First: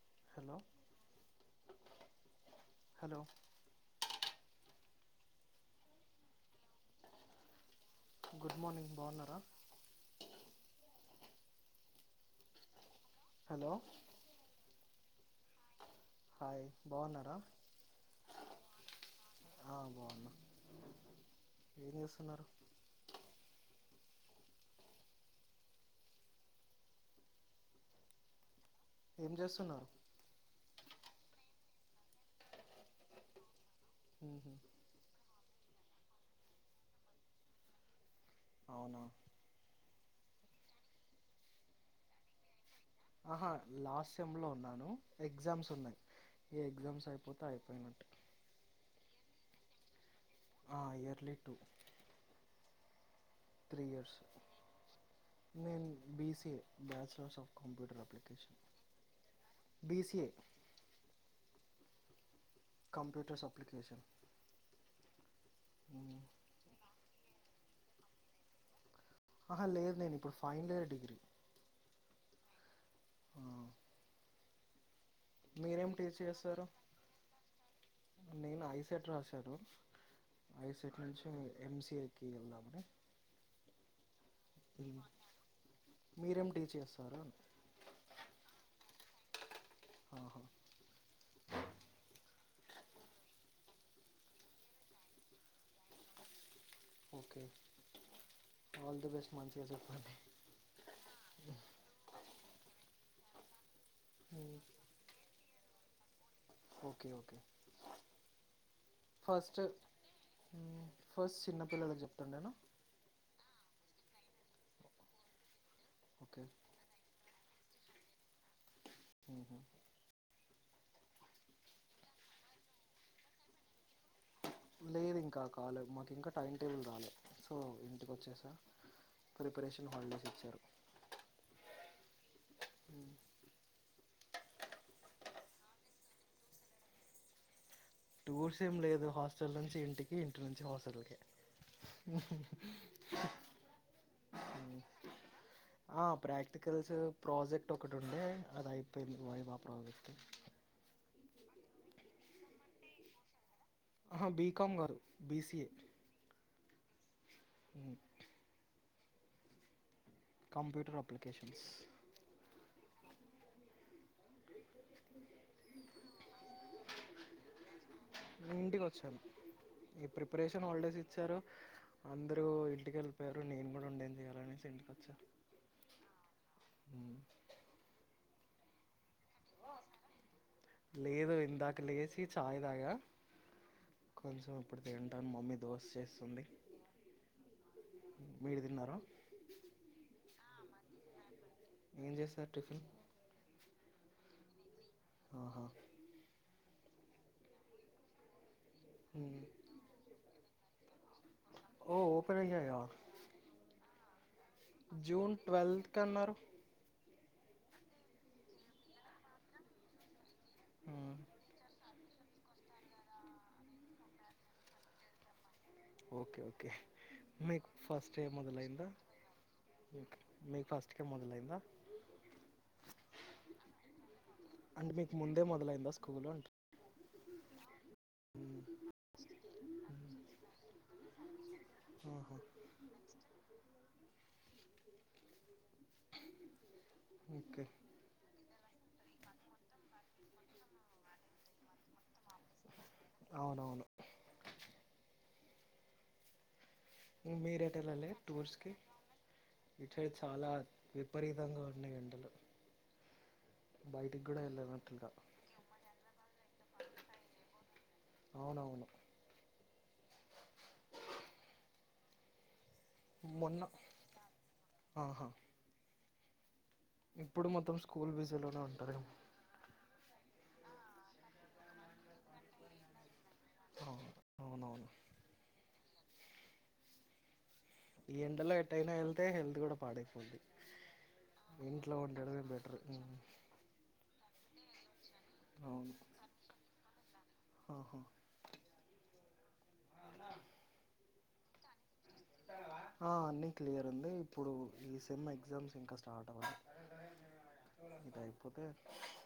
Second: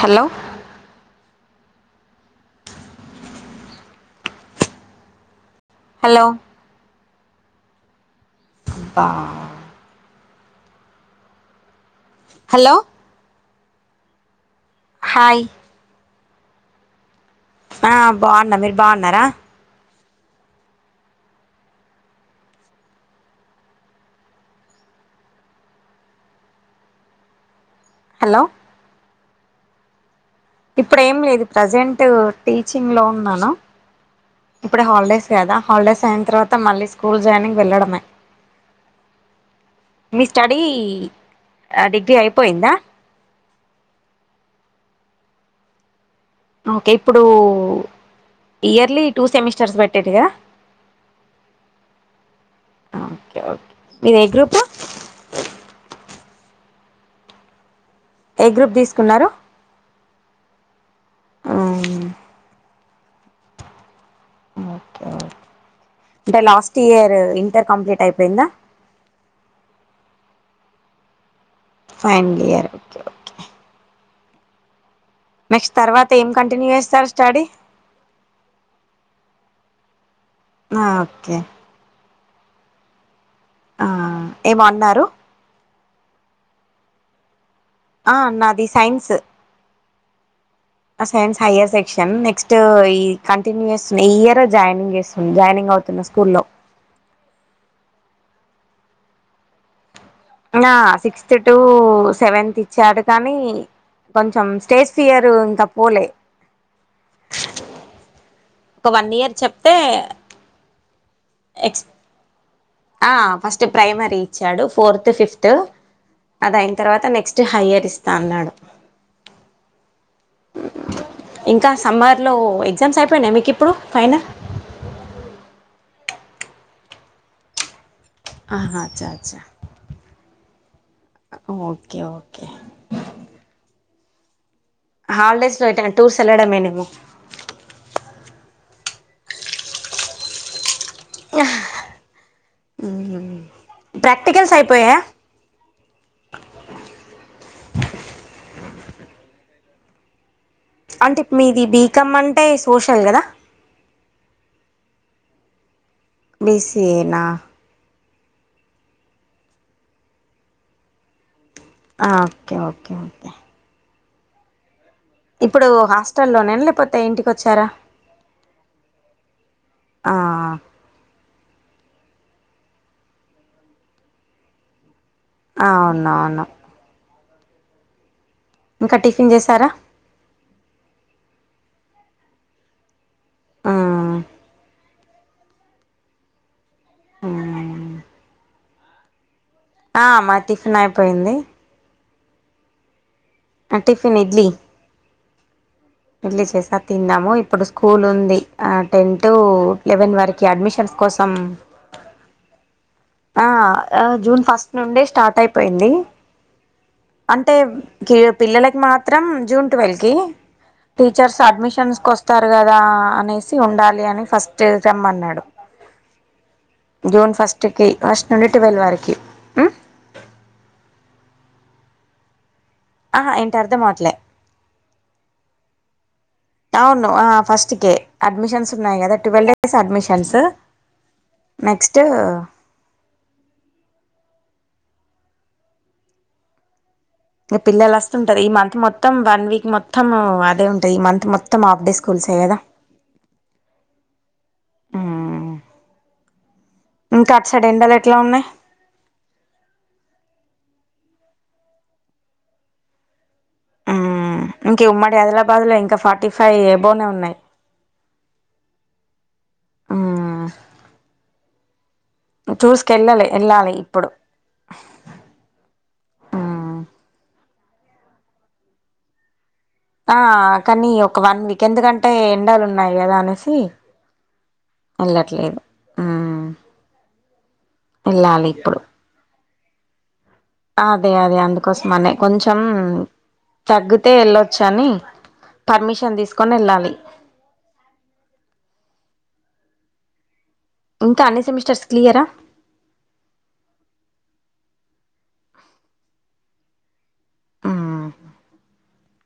Hello hello hello good morning బా బాగున్నారా hello hello hi hi బాగున్నారా ఆ బాగున్న మీరు బాగున్నారా ఆ బాగున్నా ఏం చేస్తున్నారు హలో ఏం చేస్తున్నారు ఇప్పుడు ఏం లేదు ప్రజెంట్ టీచింగ్ లో ఉన్నాను ఉహు ఇప్పుడు హాలిడేస్ కదా హాలిడేస్ అయిన తర్వాత మళ్ళీ స్కూల్ జాయినింగ్ వెళ్లడమే. అవునా మీ స్టడీ ఆ డిగ్రీ అయిపోయిందా ఆహా లాస్ట్ సెమ్లో ఉన్నాను ఎగ్జామ్స్ ఉన్నాయి ఈ ఓకే ఎగ్జామ్స్ ఇప్పుడు అయిపోతే అయిపోయినట్టు ఇయర్లీ టూ సెమిస్టర్స్ పెట్టేటిగా ఆ yearly two okay okay three మీరు ఇయర్స్ ఏ గ్రూప్ నేను బిసి బ్యాచలర్స్ ఆఫ్ కంప్యూటర్ ఏ గ్రూప్ తీస్కున్నారు ఎ కంప్యూటర్స్ ఎప్లికేషన్ ఓకే అంటే లాస్ట్ ఇయర్ ఇంటర్ కంప్లీట్ అయిపోయిందా. ఆహా లేదు నేను ఇప్పుడు final year degree final year okay ఆ నెక్స్ట్ మీరేం తర్వాత టీచ్ ఏం చేస్తారు కంటిన్యూ స్టడీ నేను ఐసెట్ రాసాను ఐసెట్ నుంచి ఓకే ఎంసిఎ కి వెళ్దామని ఆ ఏమో అన్నారు మీరేం టీచ్ చేస్తారు అన్నా ఆ నాది సైన్సు ఆహా ఆ సైన్స్ హయర్ సెక్షన్ నెక్స్ట్ ఈ కంటిన్యూ చేస్తుంది ఈ ఇయర్ జాయినింగ్ చేస్తు జాయినింగ్ అవుత్ అవుతున్న స్కూల్లో ఓకే ఆల్ ద బెస్ట్ మంచిగా చెప్పండి ఆ సిక్స్త్ టు సెవెన్త్ ఇచ్చాడు కానీ కొంచం స్టేజ్ ఫియర్ ఇంకా పోలే ఓకే ఓకే ఒక వన్ ఇయర్ ఫస్ట్ చెప్తే ఉమ్ ఫస్ట్ చిన్నపిల్లలికి చెప్తుండేనా ఆ ఫస్ట్ ప్రైమరీ ఇచ్చాడు ఫోర్త్ ఫిఫ్త్ ఓకే అది అయిన తర్వాత నెక్స్ట్ నెక్స్ట్ హయ్యార్ ఇస్తా అన్నాడు ఉ హు ఇంకా సమ్మర్లో ఎగ్జామ్స్ అయిపోయినాయ మీకు ఇప్పుడు. ఫైనల్ లేదు ఇంకా కాలా మాకు ఇంకా టైమ్ టేబుల్ రాలే సో ఇంటికి వచ్చేసా ఆహా అచ్చా ప్రిపరేషన్ హాలిడేస్ ఇచ్చారు ఆ ఓకే ఓకే హాలిడేస్లో అయితే ఇగ టూర్స్ వెళ్లడమేనేమో టూర్స్ ఏం లేదు హాస్టల్ నుంచి ఇంటికి ఇంటి నుంచి హాస్టల్కి. ఉ హు ప్రాక్టికల్స్ అయి ఆ ప్రాక్టికల్స్ ప్రాజెక్ట్ ఒకటి ఉండే అది అయి పోయింది వైవా ప్రాజెక్టు అంటే మీది బీకమ్ అంటే సోషల్ కదా ఆహా బీకాం కాదు బిసిఏ బిసిఏ నా [inaudible] కంప్యూటర్ అప్లికేషన్స్ ఆ ఓకే ఓకే ఓకే ఇప్పుడు హాస్టల్లోనేనా లేకపోతే ఇంటికి వచ్చారా. ఇంటికి వచ్చాను ఈ ఆ ప్రిపరేషన్ హాలిడేస్ ఇచ్చారు అందరూ ఇంటికి వెళ్ళిపోయారు నేను కూడా ఉండేం చెయాలనేసి ఇంటికి వచ్చా ఆ అవునా అవును ఇంకా టిఫిన్ చేశారా ందాక లేచి చాయ్ దాగా మ్మ్. కొంచెం ఇప్పుడు ంటాను మమ్మీ దోశ చేస్తుంది మీరు తిన్నారా ఆ మా టిఫిన్ అయిపోయింది ఏం చేసారు టిఫిన్ టిఫిన్ ఇడ్లీ ఆహా ఇడ్లీ చేసా తిన్నాము ఇప్పుడు స్కూల్ ఉంది ఆ టెన్ టు మ్మ్. లెవెన్ వరకు అడ్మిషన్స్ కోసం ఓ ఓపెన్ అయ్యాయా ఆ జూన్ ఫస్ట్ నుండే జూన్ స్టార్ట్ అయిపోయింది ట్వెల్త్ అన్నారు అంటే పిల్లలకి మాత్రం జూన్ ట్వెల్్ కి మ్మ్. టీచర్స్ అడ్మిషన్స్ వస్తారు కదా అనేసి ఉండాలి అని ఫస్ట్ రమ్మన్నాడు ఓకే ఓకే జూన్ మీకు కి ఫస్ట్ ే నుండి ట్వెల్వ్ మొదలైంద వరకి ఉమ్ మీ ఫస్ట్ మొదలైంద ఆా ఏంటి అర్థంమవట్లే అంటే మీకు ముందే మొదలైందా స్కూల్ అంట అవును ఫస్ట్కే అడ్మిషన్స్ ఉన్నాయి కదా ట్వెల్వ్ డేస్ అడ్మిషన్స్ నెక్స్ట్ ఆహా ఓకే పిల్లలు వస్తుంటారు ఈ మంత మొత్తం వన్ వీక్ మొత్తం అదే ఉంటాయి ఈ మంత్ మొత్తం ఆఫ్డే స్కూల్స్ే కదా అవునవును ఉమ్ ఇంకా అటు మీరు సైడ్ ఎటు ఎండలు వెళ్ళలే ఎట్లా ఉన్నాయి టూర్స్ కి ఇటు సైడ్ చాలా విపరీతంగా ఉన్నాయి ఎండలు బయటికి కూడా ఇంక వెళ్ళనట్లుగా ఉమ్మడి ఆదిలాబాద్ లో ఇంకా ఫార్టీ ఫైవ్ ఏ బోనే ఉన్నాయి అవునవును ఆ చూసుకెళ్ళాలి మొన్న వెళ్ళాలి ఇప్పుడు ఆహా మ్మ్ ఇప్పుడు మొత్తం స్కూల్ బీజలోనే ఉంటారు ఆ కానీ ఒక వన్ వీక్ ఎందుకంటే ఎండలు ఉన్నాయి కదా అనేసి [unintelligible] అవును అవునవును వెళ్ళట్లేదు ఈ వెళ్ళాలి ఎండలో ఇప్పుడు ఎటయినా వెళ్తే హెల్త్ కూడా పాడైపోయిద్ధి అదే అదే అందుకోసం అనే కొంచెం బెటర్ తగ్గితే వెళ్ళొచ్చని అవును పర్మిషన్ తీసుకొని వెళ్ళాలి ఆహా ఇంకా అన్ని సెమిస్టర్స్ క్లియరా ఆ అన్నీ క్లియర్ ఉంది ఇప్పుడు ఈ సేమ్ ఎగ్జామ్స్ ఇంకా స్టార్ట్ అవ్వాల మ్మ్ ఇది అయిపోతే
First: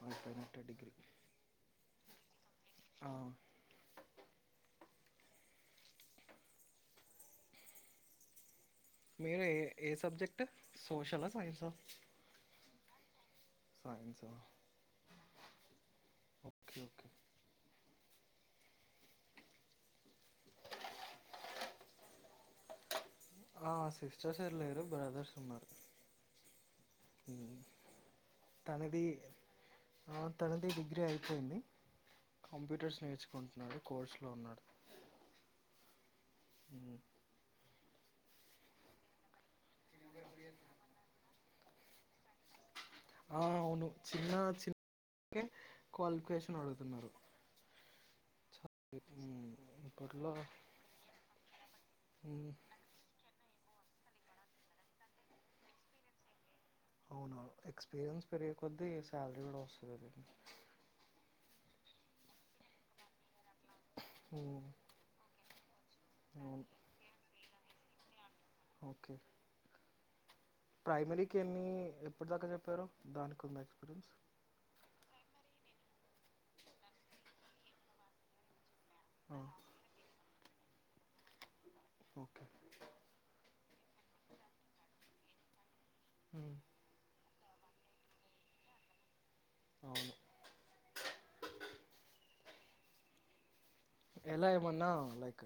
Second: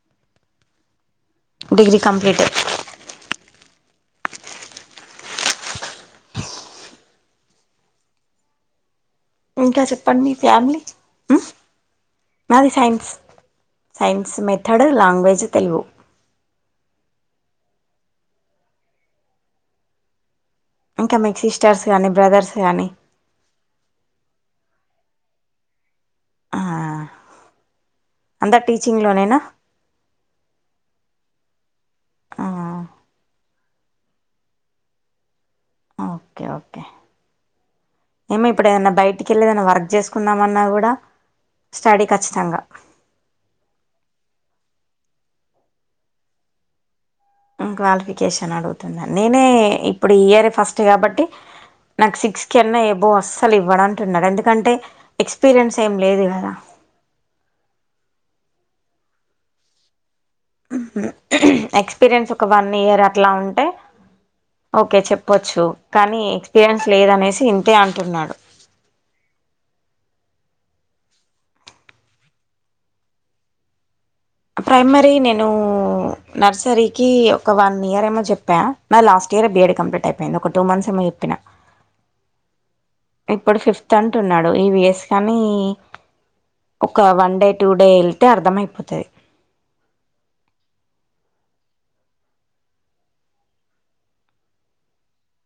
అయిపోయినట్టే డిగ్రీ డిగ్రీ కంప్లీట్ ఆ మీరు ఏ ఇంకా ఏ చెప్పండి మీ సబ్జెక్ట్ ఫ్యామిలీ సోషలా సైన్స్ ఆ నాది science science method language Telugu okay okay ఇంకా మీకు సిస్టర్స్ కానీ బ్రదర్స్ కానీ ఆ సిస్టర్స్ ఎవరు లేరు బ్రదర్స్ ఉన్నారు ఉమ్ అందరు తనది టీచింగ్లోనేనా ఆ తనది డిగ్రీ అయి అపోయింది కంప్యూటర్స్ నేర్చుకుంటున్నాడు కోర్స్ లో ఉన్నాడు ఓకే ఓకే ఉమ్. ఏమో ఇప్పుడ ఏదన్నా బయటికి ఎల్లే ఏదన్నా వర్ చేసుకుందామన్నా కూడా స్టడీ ఖచ్చితంగా ఆ అవును చిన్న చికె క్వాలిఫికేషన్ అడుగుతున్నారు క్వాలిఫికేషన్ అడుగుతున్నాను నేనే ఉమ్, ఇప్పుడు ఇప్పట్లో ఇయర్ ఫస్ట్ కాబట్టి నాకు సిక్స్ ఉమ్, కన్నా అబోవ్ అస్సలు ఇవ్వడం టున్నారు ఎందుకంటే ఎక్స్పీరియన్స్ ఏం లేదు కదా అవును ఎక్స్పీరియన్స్ పెరిగే కొద్ది శాలరీ కూడా వస్తుంది లెండి ఉహ్మ్ హు ఎక్స్పీరియన్స్ ఒక వన్ ఇయర్ అట్లా ఉం టె ఓకే చెప్పొచ్చు కానీ అవును ఎక్స్పీరియన్స్ లేదనేసి ఇంతే అంటున్నాడు ఓకే ప్రైమరీకి ఎన్ని ఎప్పటి దాకా చెప్పారు దానికుంద ఎక్స్పీరియన్స్ ప్రైమరీ నేను నర్సరీకి ఒక వన్ ఇయర్ ఏమో చెప్పా నా లాస్ట్ ఆ, ఇయర్ బిఏడి కంప్లీట్ అయిపోయింది ఒక టూ మంత్స్ ఏమో చెప్పినా ఓకే ఇప్పుడు ఫిఫ్త్ అంటున్నాడు ఇవిస్ కానీ ఉమ్, ఒక వన్ డె టూ డే వెళ్తే అర్థమైపోతాది అవును ఎలా ఏమన్నా లైక్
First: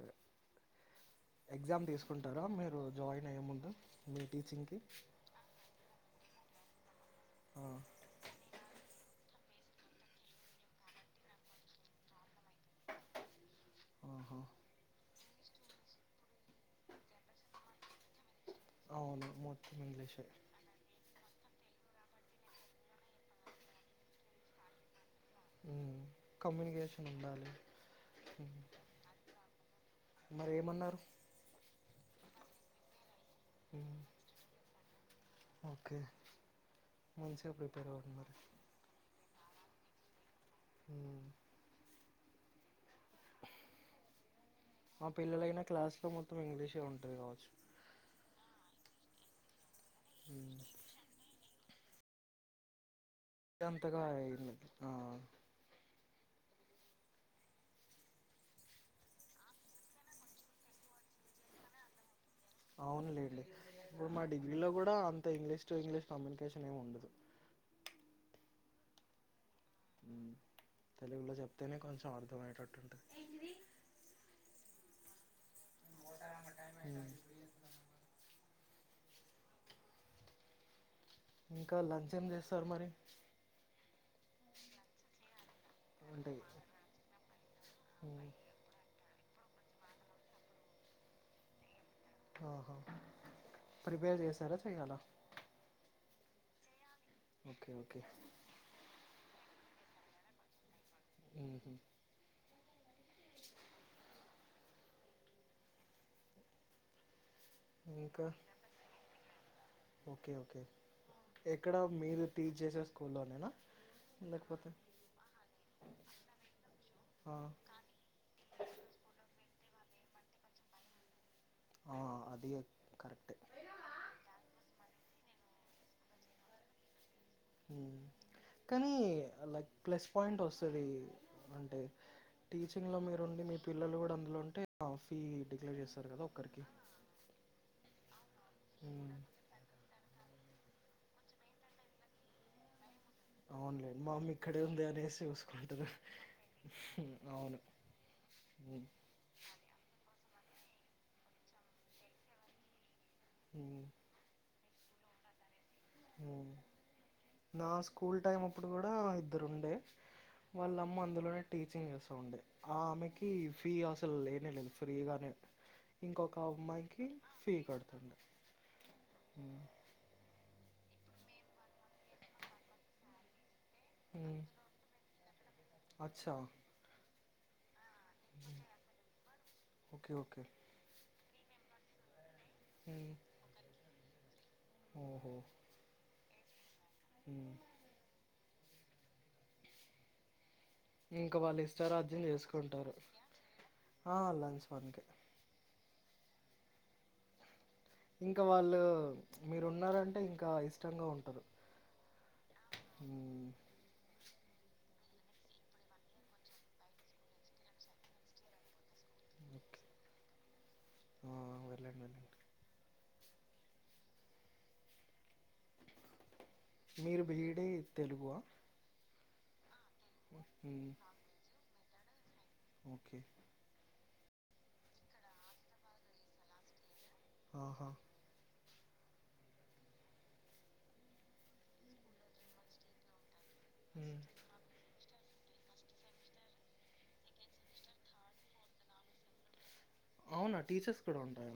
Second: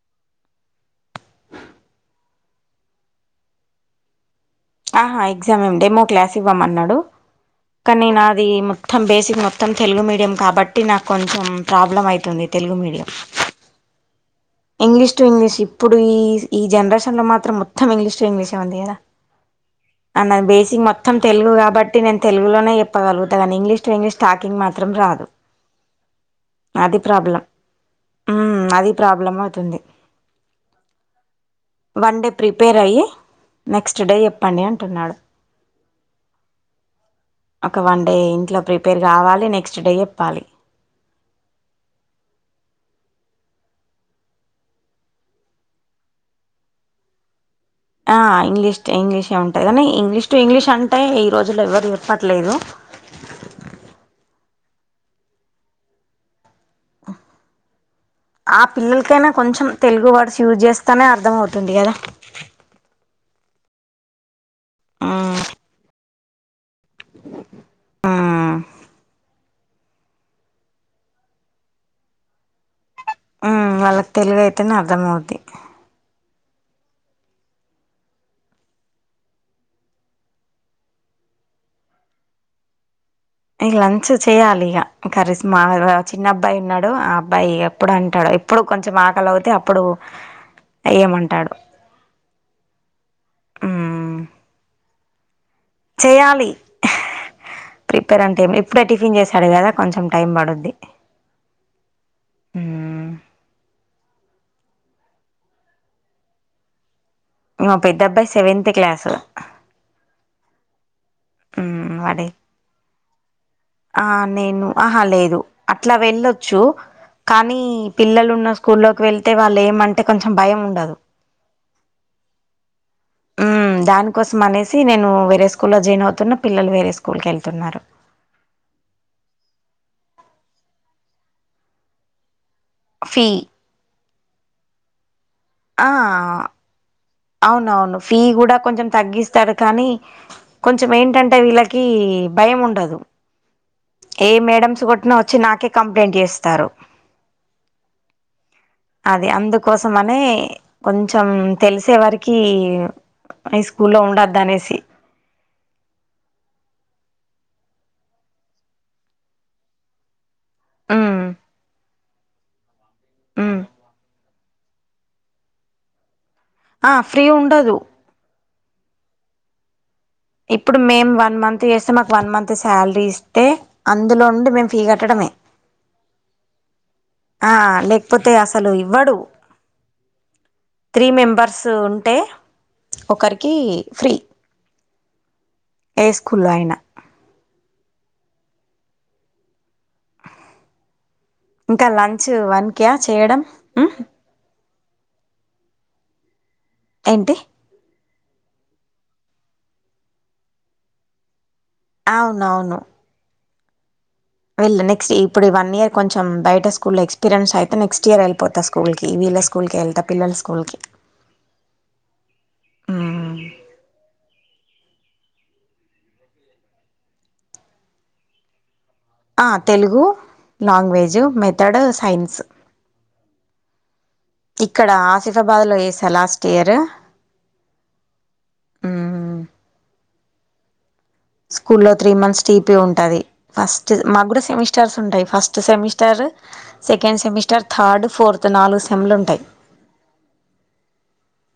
ఎగ్జామ్ తీసుకుంన్ టారా మీరు జాయిన్ అయ్యే ముందు మీ టీచింగ్కి ఆహా ఎగ్జామ్ ఏమి డేమో క్లాస్ ఇవ్వమన్నాడు ఆ, కానీ నాది మొత్తం బేసిక్ మొత్తం తెలుగు మీడియం కాబట్టి నాకు కొంచెం ప్రాబ్లం అయితుంది తెలుగు మీడియం ఆహా. ఇంగ్లీష్ టు ఇంగ్లీష్ ఇప్పుడు ఈ ఈ జనరేషన్ లో మాత్రం మొత్తం ఇంగ్లీష్ టు ఇంగ్లీష్ టంది కదా అవును మొత్తం ఇంగ్లీషే మనది బేసిక్ మొత్తం తెలుగు కాబట్టి టి నేను తెలుగులోనే ఎప్పగలుగుతా కానీ ఇంగ్లీష్ టు ఇంగ్లీష్ స్టార్టింగ్ మాత్రం రాదు ఉమ్ అది కమ్యూనికేషన్ ప్రాబ్లం ఉండాలి మ్ మ్మ్ అది ప్రాబ్లం అవుతుంది మరి ఏమన్నారు వన్ డే ప్రిపేర్ అయ్యి ఉమ్, నెక్స్ట్ డే చెప్పండి అంటున్నాడు ఓకే మంచిగా ఒక ప్రిపేర్ వన్ అవ్వండి డే మరి ఇంట్లో ప్రిపేర్ కావాలి నెక్స్ట్ డే చెప్పాలి ఊమ్ ఆ పిల్లలైనా క్లాస్ లో మొత్తం ఇంగ్లీషే ఉంటది కావచ్చు ఆ ఇంగ్లీష్ టు ఇంగ్లీష్ ఏ ఉంటది కానీ ఇంగ్లీష్ టు ఉమ్, ఇంగ్లీష్ అంటే ఈ రోజుల్లో ఎవరు పట్లేదు ఎంతగా అయింది ఆ అ ఆ పిల్లలకైనా కొంచెం తెలుగు వర్డ్స్ యూజ్ చేస్తానే అర్థం అవుతుంది కదా అవునులేండి ఇప్పుడు మా డిగ్రీ లో కూడా అంత మ్మ్ ఇంగ్లీష్ టు ఇంగ్లీష్ కమ్యూనికేషన్ ఏమి ఉండదు మ్మ్ ఉమ్ తెలుగుళ్లో చెప్తేనే కొంచెం అర్థమయ్యేటట్టు ఉంటది ఊమ్ వాళ్ళకి తెలుగు అయితేనే అర్థమవుది ఊమ్ ఇంక లంచ్ ఏం చేస్తారు మరి ఇక లంచ్ చేయ్యాలి ఇక కరీస్ మా చిన్న అంటే అబ్బాయి ఉన్నాడు ఆ అబ్బాయి ఎప్పుడు మ్మ్. అంటాడు ఎప్పుడు కొంచెం ఆకలి అవుతే అప్పుడు ఎయ్యమంటాడు ఆహ ప్రిపేర్ చేస్తారా చేయలా చేయాలి ఓకే ప్రిపేర్ అంటే ఏ ఇప్పుడే టిఫిన్ చేశాడు కదా కొంచెం టైం పడుద్ది అ మ్మ్ ఇంకో ఇంకా పెద్దబ్బాయి సెవెంత్ క్లాసు ఓకే ఓకే ఎక్కడ మీరు టీచ్ సే స్కూల్ ఆ నేను ఆహా లేదు అట్లా వెళ్ళొచ్చు ఆ, కానీ పిల్లలు ఉన్న స్కూల్లోకి వెళ్తే వాళ్ళు ఏమంటే కొంచెం భయం ఉండదు ఆ అది అది క మ్మ్ దాని కోసం అనేసి నేను వేరే స్కూల్ల్లో జాయిన్ అవుతున్న పిల్లలు వేరే స్కూ మ్మ్ కానీ లక్ ప్లస్ పాయింట్ వస్తుంది అంటే టీచింగ్లో ఫీ మీరుండి మీ పిల్లలు కూడా అందులో ఉంటే ఆ ఫీ డిక్లేర్ ఆ చేస్తారు కదా ఒక్కరికి అవునవును ఫీ కూడా కొంచెం హ్మ్. తగ్గిస్తారు కానీ కొంచం ఏంటంటే వీళ్ళకి భయం ఉండదు అవును లే మా అమ్మ ఏ ఇక్కడే ఉంది మేడమ్స్ కొట్టినా అనేసి వచ్చి నాకే చూసుకుంటారు కంప్లైంట్ అవును హ్మ్. అదే అందుకోసం అనే కొంచం తెలిసే వారికి ఈ హ్మ్. స్కూల్ లో ఉండదు అనేసి నా స్కూల్ టైం అప్పుడు కూడా ఇద్దరు ఉండే వాళ్ళ అమ్మ ఉమ్ అందులోనే టీచింగ్ చేస్తా ఉండే ఆ ఆమెకి ఉమ్ ఫీ అసలు లే లేదు ఫ్రీగానే ఇంకొక ఆ అమ్మాయికి ఫ్రీ ఫీ ఉండదు కడుతుంది మ్మ్ ఇప్పుడు మేం వన్ మంత్ చేస్తున్న మాకు వన్ మంత్ శాలరీ ఇస్తే అందులో హ్మ్. నుండి మేము ఫీ కట్టడమే అచ్చా ఆ లేకపోతే అసలు ఇవ్వడు okay okay three members ఉంటే ఉమ్. ఒకరికి ఫ్రీ ఏ స్ కుల్ అయినా మ్మ్ ఇంకా వాళ్ళు ఇంకా ఇష్టారాజ్యం లంచ్ చేసుకుంటారు వన్కా చేయడం ఆ లంచ్ మనకే ఏంటి ఇంకా వాళ్ళు మీరు ఉన్నారంటే ఇంకా ఇష్టంగా ఉంటారు అవునవును ఉమ్, వెళ్ళ నెస్ట్ ఇప్పుడు వన్ ఇయర్ కొంచెం బయట స్కూల్ ఎక్స్పీరియన్స్ అయితే నెక్స్ట్ ఇయర్ వెళ్ళిపోతా స్కూల్కి వీళ్ల స్కూల్ కే ఓకే వెళ్తా పిల్లల స్కూల్కి ఆ వెళ్ళండి మ్మ్ మీరు బీఈడీ తెలుగా ఆ Telugu language method science okay ఇక్కడ ఆసిఫాబాద్ లో చేసా లాస్ట్ ఇయర్ ఆహా ఆ స్కూ లో త్రీ మంత్స్ టీపీ ఉంటుది ఫస్ట్ ఉమ్. మాకు కూడా సెమిస్టార్స్ ఉంటాయి. First semester second semester third, fourth నాలుగు సెమిస్టర్స్ ఉంటాయి. అవునా టీచర్స్ కూడా ఉంటాయ.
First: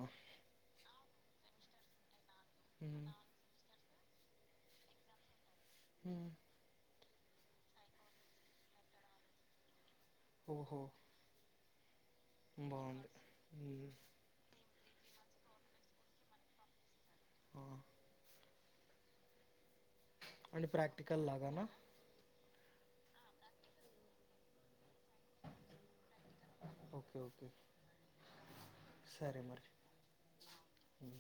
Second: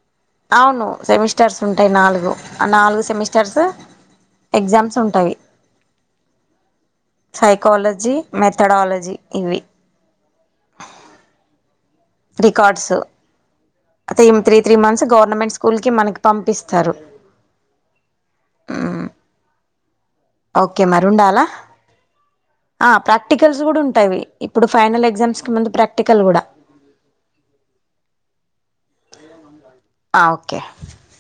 అవును సెమిస్టర్స్ ఉంటాయి నాలుగు ఆ నాలుగు ఉమ్, సెమిస్టర్స్. ఎగ్జామ్స్ ఉంటాయి. అ సైకాలజీ, మెథడాలజీ ఇవి. ఉహు. రికార్డ్స్. ఉమ్, అయితే త్రీ త్రీ మంత్స్ గవర్నమెంట్ స్కూల్కి మనకి పంపిస్తారు. ఆఓ [inaudible] హ్మ్. అక్కడ ప్రాక్టికల్ లాగాన. ఆ ప్రాక్టికల్స్ కూడా ఉంటావి ఇప్పుడు. ఫైనల్ ఎగ్జామ్స్ కు ముందు ప్రాక్టికల్స్ కూడా. ఓకే ఓకే సరే మరి. ఆ ఓకే. ఉమ్.